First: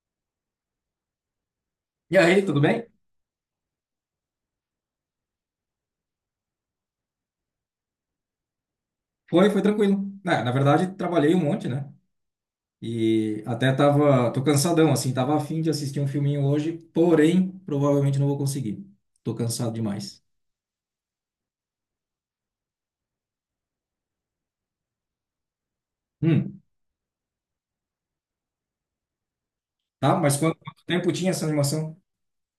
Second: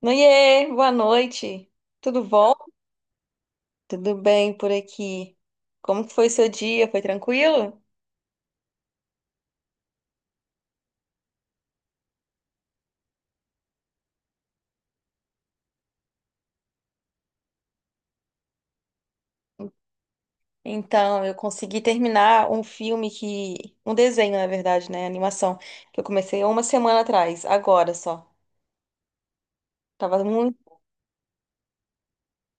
Noie, boa noite. E Tudo aí, bom? tudo bem? Tudo bem por aqui. Como que foi seu dia? Foi tranquilo? Foi, tranquilo. Na verdade, trabalhei um monte, né? E até tava, tô cansadão, assim, tava a fim de assistir um filminho hoje, porém, provavelmente não vou conseguir. Tô cansado demais. Então, eu consegui terminar um filme que... um desenho, na verdade, né? Animação. Que eu comecei há uma Hum, semana atrás, agora só. tá? Tava Mas quanto, muito... quanto tempo tinha essa animação?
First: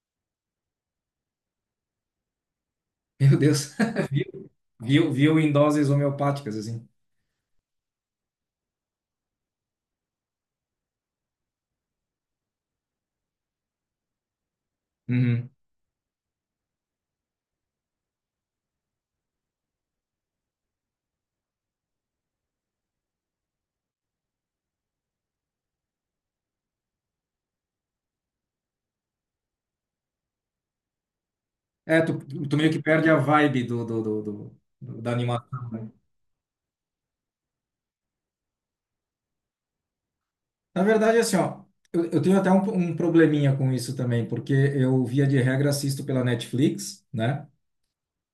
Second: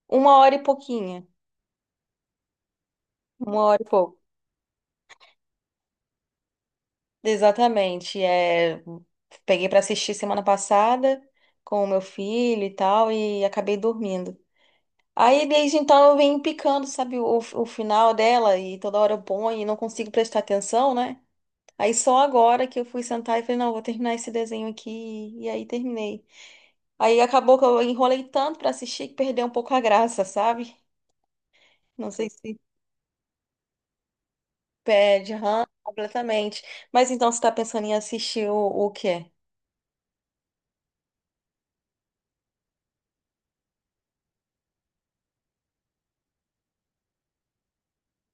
Uma hora e pouquinha. Meu Uma Deus. hora e pouco. Viu, viu, em doses homeopáticas, assim. Exatamente. Peguei pra assistir semana passada com o meu filho e tal e acabei dormindo. Aí Uhum. desde então eu venho picando, sabe, o final dela e toda hora eu ponho e não consigo prestar atenção, né? Aí só agora que eu fui sentar e falei, não, vou terminar esse desenho aqui e aí terminei. Aí acabou que eu enrolei tanto pra assistir que perdeu um pouco a graça, sabe? É, Não tu, sei tu se meio que perde a vibe da perde, aham, animação, né? completamente. Mas então você tá pensando em assistir o quê? Na verdade, assim, ó, eu tenho até um probleminha com isso também, porque eu, via de regra, assisto pela Netflix, né?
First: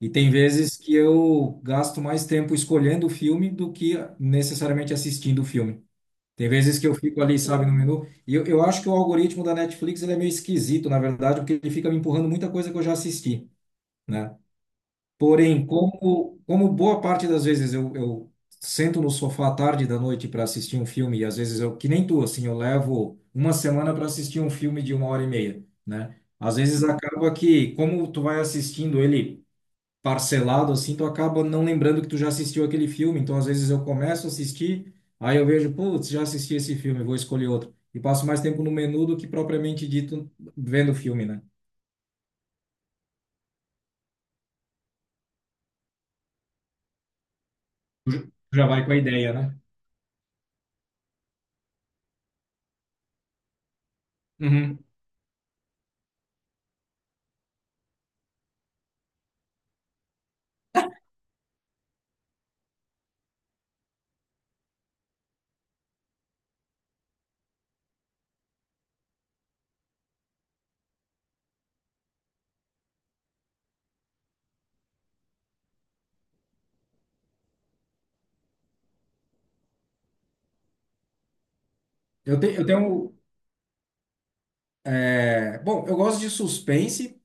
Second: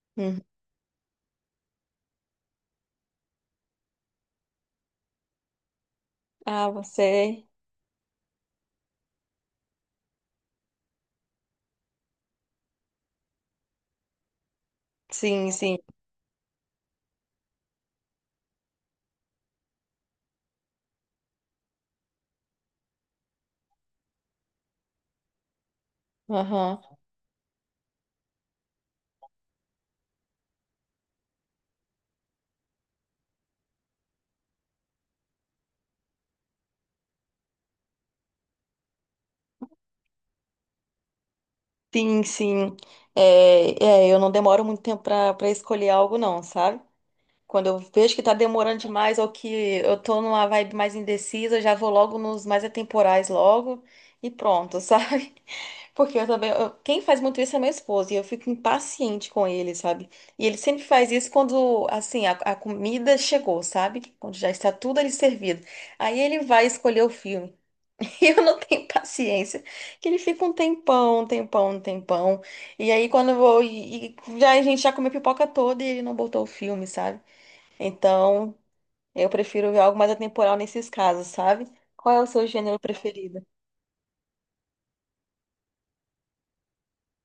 E tem Hum. vezes que eu gasto mais tempo escolhendo o filme do que necessariamente assistindo o filme. Tem Ah, vezes que eu fico ali, você. sabe, no menu. E eu acho que o algoritmo da Netflix ele é meio esquisito, na verdade, porque ele fica me empurrando muita coisa que eu já assisti, né? Sim, Porém, sim. como boa parte das vezes eu sento no sofá à tarde da noite para assistir um filme, e às vezes eu, que nem tu, assim, eu levo uma semana para assistir um filme de uma hora e meia, né? Às Aham. vezes acaba que, como tu vai assistindo ele parcelado assim, tu acaba não lembrando que tu já assistiu aquele filme. Então, às vezes eu começo a assistir, aí eu vejo, putz, já assisti esse filme, vou escolher outro. E passo mais tempo no menu do que propriamente dito vendo o filme, né? Sim, sim. É, é, eu não demoro muito tempo pra para escolher algo, não, sabe? Quando eu Tu vejo já que tá tu já demorando vai com a demais ou ideia, que né? eu tô numa vibe mais indecisa, eu já vou logo nos mais atemporais logo e pronto, Uhum. sabe? Porque eu também, quem faz muito isso é meu esposo e eu fico impaciente com ele, sabe? E ele sempre faz isso quando, assim, a comida chegou, sabe? Quando já está tudo ali servido. Aí ele vai escolher o filme. E eu não tenho paciência, que ele fica um tempão, um tempão, um tempão. E aí quando eu vou e já a gente já comeu pipoca toda e ele não botou o filme, sabe? Então, eu prefiro ver algo mais atemporal nesses casos, sabe? Qual é o Eu, te, seu eu gênero tenho. preferido? Bom, eu gosto de suspense,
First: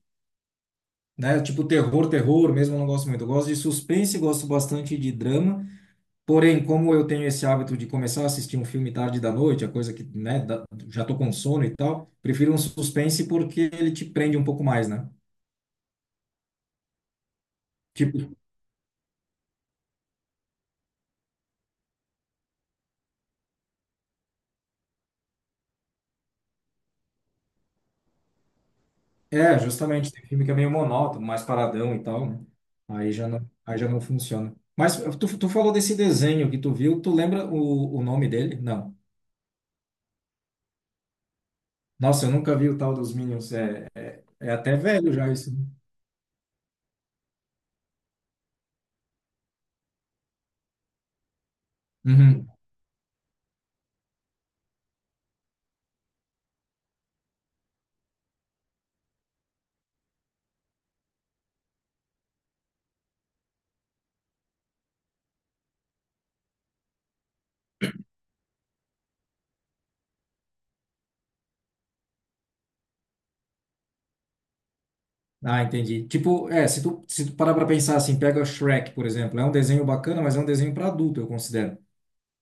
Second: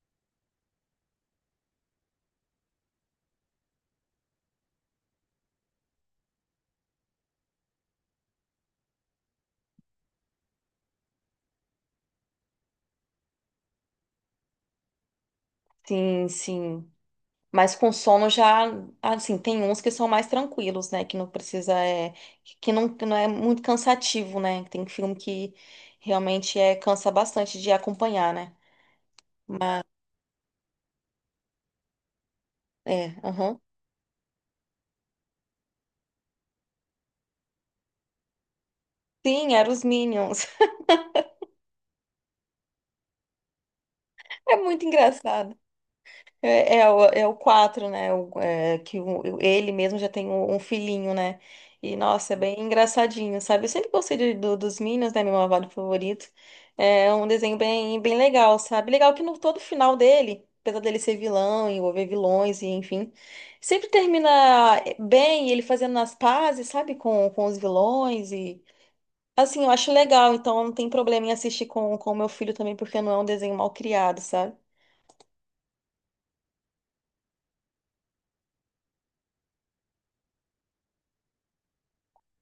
né? Tipo terror, terror mesmo, eu não gosto muito. Eu gosto de suspense, gosto bastante de drama. Porém, como eu tenho esse hábito de começar a assistir um filme tarde da noite, a coisa que, né, já tô com sono e tal, prefiro um suspense porque ele te prende um pouco mais, né? Sim, sim. Mas com sono Tipo, já, assim, tem uns que são mais tranquilos, né? Que não precisa, é, que não é muito cansativo, né? Tem filme que realmente é, cansa bastante de acompanhar, né? Justamente, tem filme que é meio monótono, mais paradão e tal, né? Aí É, já não, aham. aí já não funciona. Mas tu falou desse desenho que tu viu, tu lembra o nome dele? Não. Sim, eram os Minions. Nossa, eu nunca vi o tal dos Minions, é É até muito velho já isso. engraçado. Né? É o quatro, né? Ele mesmo já tem um filhinho, né? E, nossa, é Uhum. bem engraçadinho, sabe? Eu sempre gostei dos Minions, né? Meu malvado favorito. É um desenho bem, bem legal, sabe? Legal que no todo final dele, apesar dele ser vilão, envolver vilões e enfim, sempre termina bem, ele fazendo as pazes, sabe? Com os vilões e... Assim, eu acho legal, então não tem problema em assistir com o meu filho também, porque não é um desenho mal criado, sabe? Ah, entendi. Tipo, é, se tu parar pra pensar assim, pega Shrek, por exemplo, é um desenho bacana, mas é um desenho pra adulto, eu considero.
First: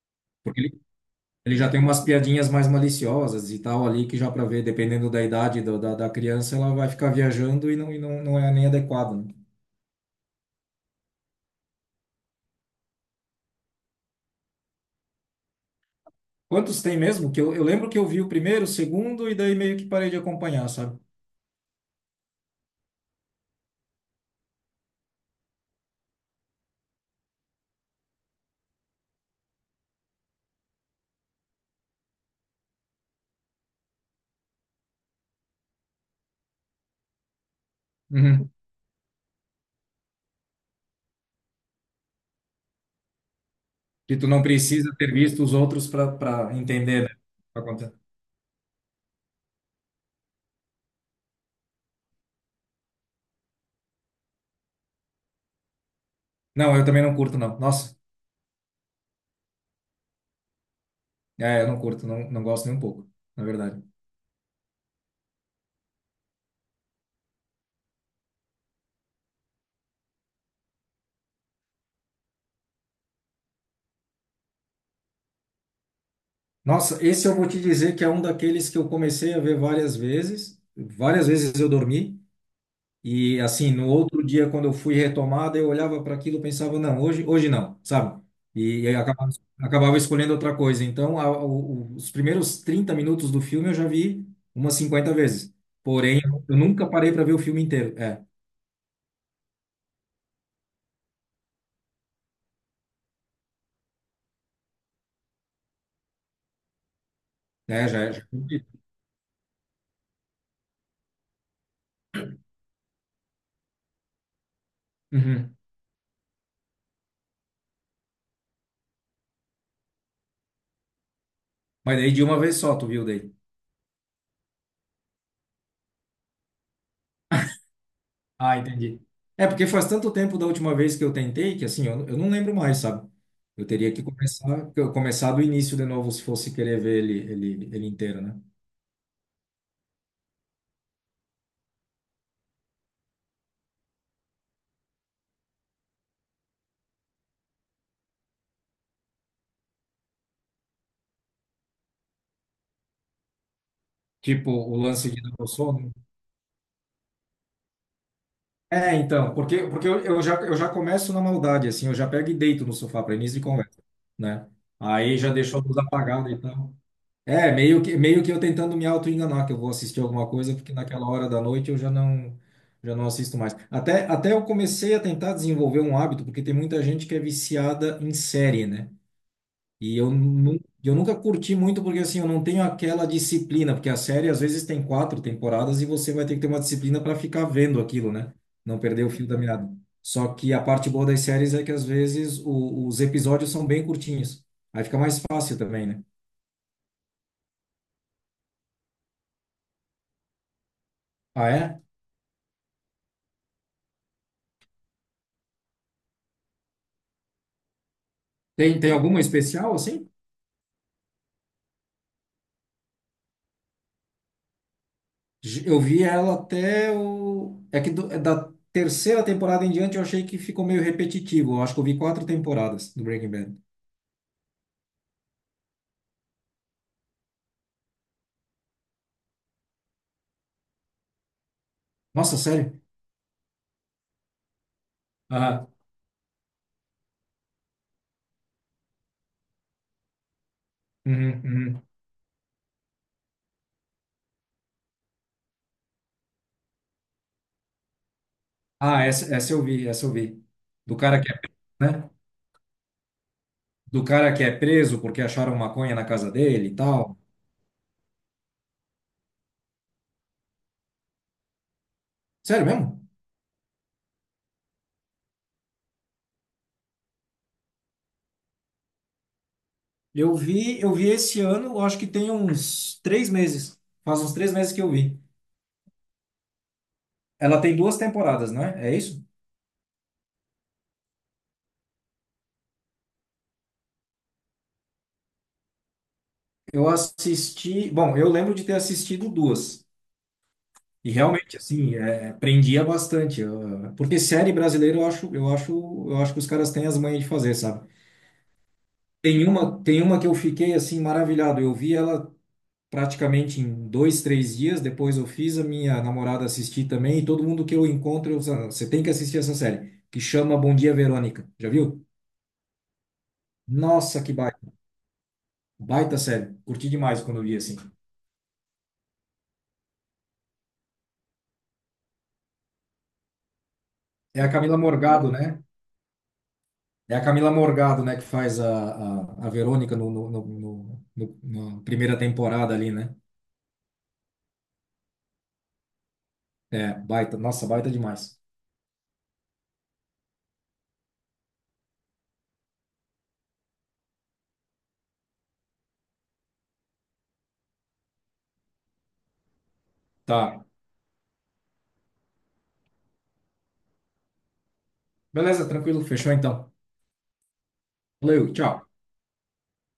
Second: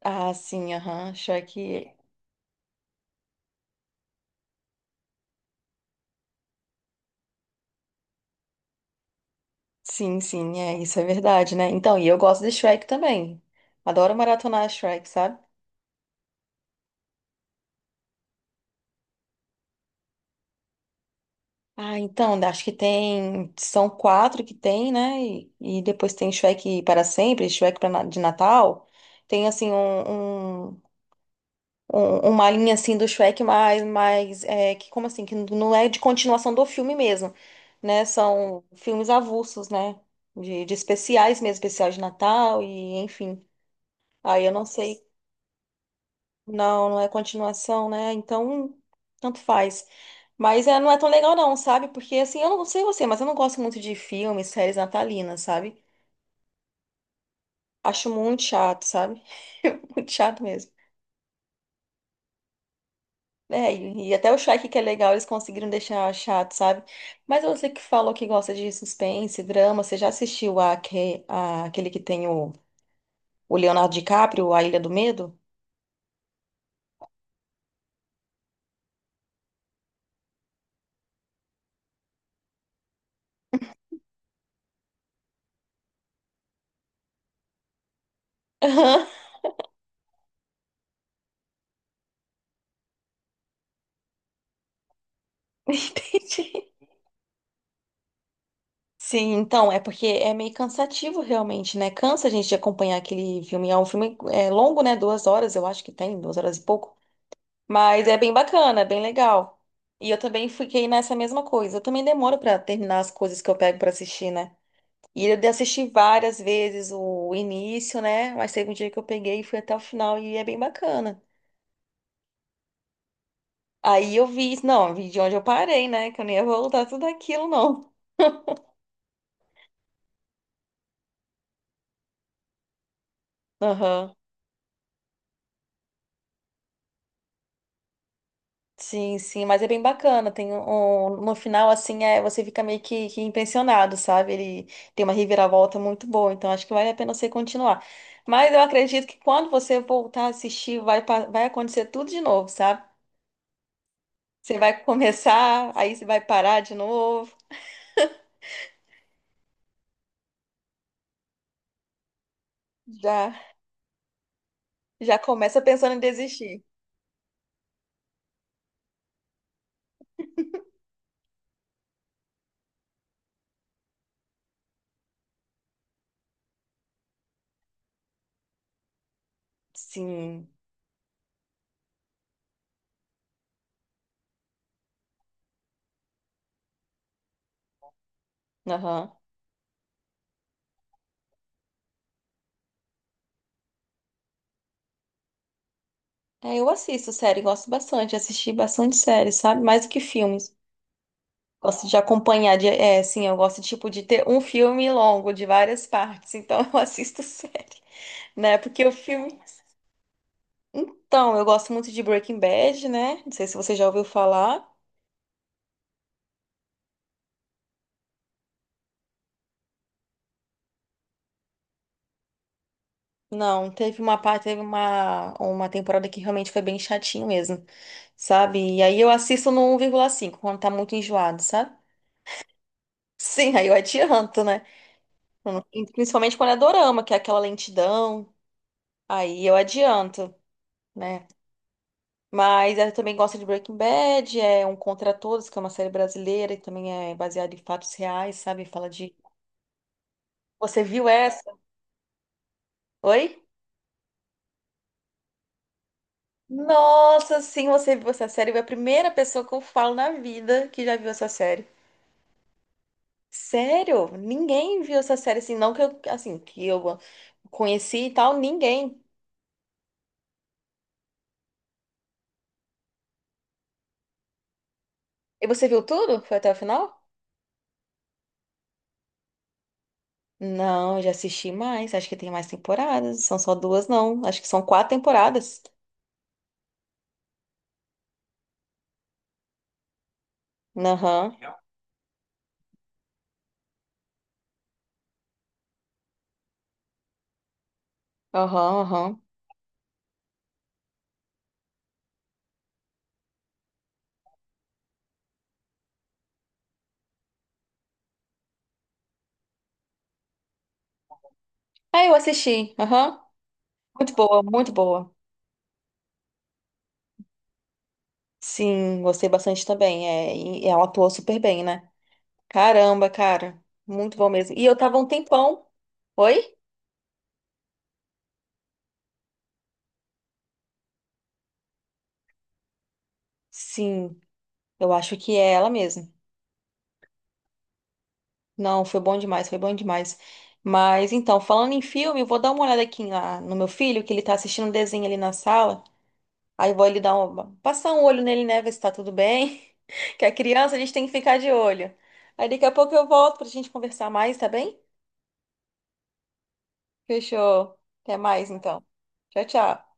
Ah, Porque sim, ele, aham. ele já tem Shrek. umas piadinhas mais maliciosas e tal ali, que já pra ver, dependendo da idade da criança, ela vai ficar viajando e não é nem adequado, né? Sim, sim, é, isso é verdade, né? Então, e eu gosto de Shrek também. Adoro maratonar Shrek, sabe? Quantos tem mesmo? Que eu lembro que eu vi o primeiro, o segundo, e daí meio que parei de acompanhar, sabe? Ah, então, né, acho que tem. São quatro que tem, né? E depois tem Shrek para sempre, de Natal. Tem, assim, uma linha, assim, do Shrek mais, mais é, que, como assim, que não é de continuação do filme mesmo, né? Uhum. São filmes avulsos, né? De especiais mesmo, especial de Natal e, enfim. Que tu não Aí eu não precisa sei. ter visto os outros pra Não, não entender, é né? Pra continuação, contar. né? Então, tanto faz. Mas é, não é tão legal não, sabe? Porque assim, eu não sei você, mas eu não gosto muito de filmes, séries natalinas, sabe? Não, eu também não curto, não. Nossa, Acho muito chato, sabe? Muito chato mesmo. é, eu não curto, não, não gosto nem um pouco, na É, verdade. e até o Shrek que é legal, eles conseguiram deixar chato, sabe? Mas você que falou que gosta de suspense, drama, você já assistiu aquele que tem o Leonardo DiCaprio, A Ilha do Medo? Nossa, esse eu vou te dizer que é um daqueles que eu comecei a ver várias vezes. Várias vezes eu dormi e assim, no outro dia quando eu fui retomada, eu olhava para aquilo e pensava, não, hoje, hoje não, sabe? E, aí Aham, acabava escolhendo outra coisa. Então, os primeiros 30 minutos do filme eu já vi umas 50 vezes. Porém, eu entendi. nunca parei para ver o filme inteiro. É, Sim, então, é porque é meio cansativo realmente, né? Cansa a gente de acompanhar aquele filme. É um filme é, longo, né? 2 horas, eu acho que tem, 2 horas e pouco. é, já, Mas é, é já. bem bacana, é bem legal. E eu também fiquei nessa mesma coisa. Eu também demoro pra terminar as coisas que eu pego pra assistir, né? E eu Uhum. assisti várias vezes o início, né? Mas teve um dia que eu peguei e fui até o final e é bem bacana. Mas daí de uma vez só, tu viu daí? Aí eu vi, não, eu vi de onde eu parei, né? Que eu nem ia voltar tudo aquilo, não. Ah, entendi. É porque faz tanto tempo da última vez que eu tentei que assim, eu não lembro mais, sabe? Eu teria que Aham. começar, que eu começar do início de novo se fosse querer ver ele inteiro, né? Sim, sim, mas é bem bacana. Tem um, no final, assim, é, você fica meio que impressionado, sabe? Ele tem uma reviravolta muito boa, então acho que vale a pena você continuar. Mas eu acredito que quando você voltar a assistir, vai, vai acontecer tudo de novo, sabe? Tipo Você o vai lance de dar o começar, sono. aí você vai parar de novo, É, então, porque eu já começo na maldade assim, eu já pego e deito no sofá para já, início de conversa, né? Aí já já começa deixou a luz pensando em apagada e desistir. tal. É, meio que eu tentando me auto-enganar que eu vou assistir alguma coisa, porque naquela hora da noite eu já não, assisto mais. Até eu comecei a tentar desenvolver um hábito, porque tem muita gente que é viciada em série, né? E eu, Sim, nu- eu nunca curti muito, porque assim, eu não tenho aquela disciplina, porque a série às vezes tem quatro temporadas e você vai ter que ter uma disciplina para ficar vendo aquilo, né? Não perder o aham. fio da meada. Só que a parte boa das séries é que às vezes os episódios são bem curtinhos. Aí fica mais fácil também, né? É, eu assisto série, gosto bastante, assisti bastante série, sabe? Mais do que filmes. Ah, é? Gosto de acompanhar, sim, eu gosto, tipo, de ter um filme longo, de várias partes, então eu assisto série, né, Tem, porque tem o alguma filme... especial, assim? Então, eu gosto muito de Breaking Bad, né, não sei se você já ouviu falar, Eu vi ela até o. É que é da terceira temporada em diante eu achei que ficou meio repetitivo. Eu acho que eu vi quatro temporadas do Breaking Bad. não, teve uma parte, teve uma temporada que realmente foi bem chatinho mesmo, sabe, e aí eu assisto no 1,5 quando tá muito enjoado, sabe? Nossa, sério? Sim, aí eu adianto, né, Ah, principalmente quando é dorama, que é aquela lentidão, aí eu adianto, né. uhum, uhum. Mas ela também gosta de Breaking Bad, é Um Contra Todos, que é uma série brasileira e também é baseada em fatos reais, sabe? Fala Ah, de. essa eu vi, essa eu vi. Você Do viu cara que é, essa? né? Oi? Do cara que é preso porque acharam maconha na casa dele e tal. Nossa, sim, você viu essa série? É a primeira pessoa que eu falo na vida que já viu essa série. Sério mesmo? Sério? Ninguém viu essa série assim, não que eu, assim, que eu conheci e tal, ninguém. Eu vi esse ano, eu acho que tem uns 3 meses. Faz uns 3 meses que eu vi. E você viu tudo? Foi até o final? Ela tem duas temporadas, não é? É isso? Não, eu já assisti mais. Acho que tem mais temporadas. São só duas, não. Acho que são quatro temporadas. Eu assisti, bom, eu lembro de ter assistido duas. E Aham. realmente, assim, é, prendia bastante. Porque série brasileira eu acho que os caras têm as manhas de fazer, sabe? Aham, aham. Tem uma que eu fiquei assim maravilhado. Eu vi ela praticamente em dois, três dias. Depois eu fiz a minha namorada assistir também. E todo mundo que eu encontro, eu, falo, você tem que assistir essa série, que chama Bom Dia, Verônica. Já Ah, viu? eu assisti. Aham. Muito Nossa, que boa, muito baita, boa. baita série. Curti demais quando eu vi assim. Sim, gostei bastante também. É, e ela atuou super bem, né? Caramba, cara. Muito bom É a mesmo. E eu Camila tava um Morgado, né? tempão. Oi? É a Camila Morgado, né, que faz a Verônica na primeira temporada ali, né? Sim, eu acho que é ela mesmo. É, baita, nossa, baita demais. Não, foi bom demais, foi bom demais. Mas então, falando em filme, eu vou dar uma olhada aqui lá no meu filho, que ele tá assistindo um desenho ali na sala. Aí eu vou ele dar uma, passar um olho nele, né? Ver se tá tudo bem. Que a Tá. criança a gente tem que ficar de olho. Aí daqui a pouco eu volto pra gente conversar mais, tá bem? Beleza, tranquilo, fechou então. Fechou. Até mais, Valeu, então. tchau. Tchau, tchau.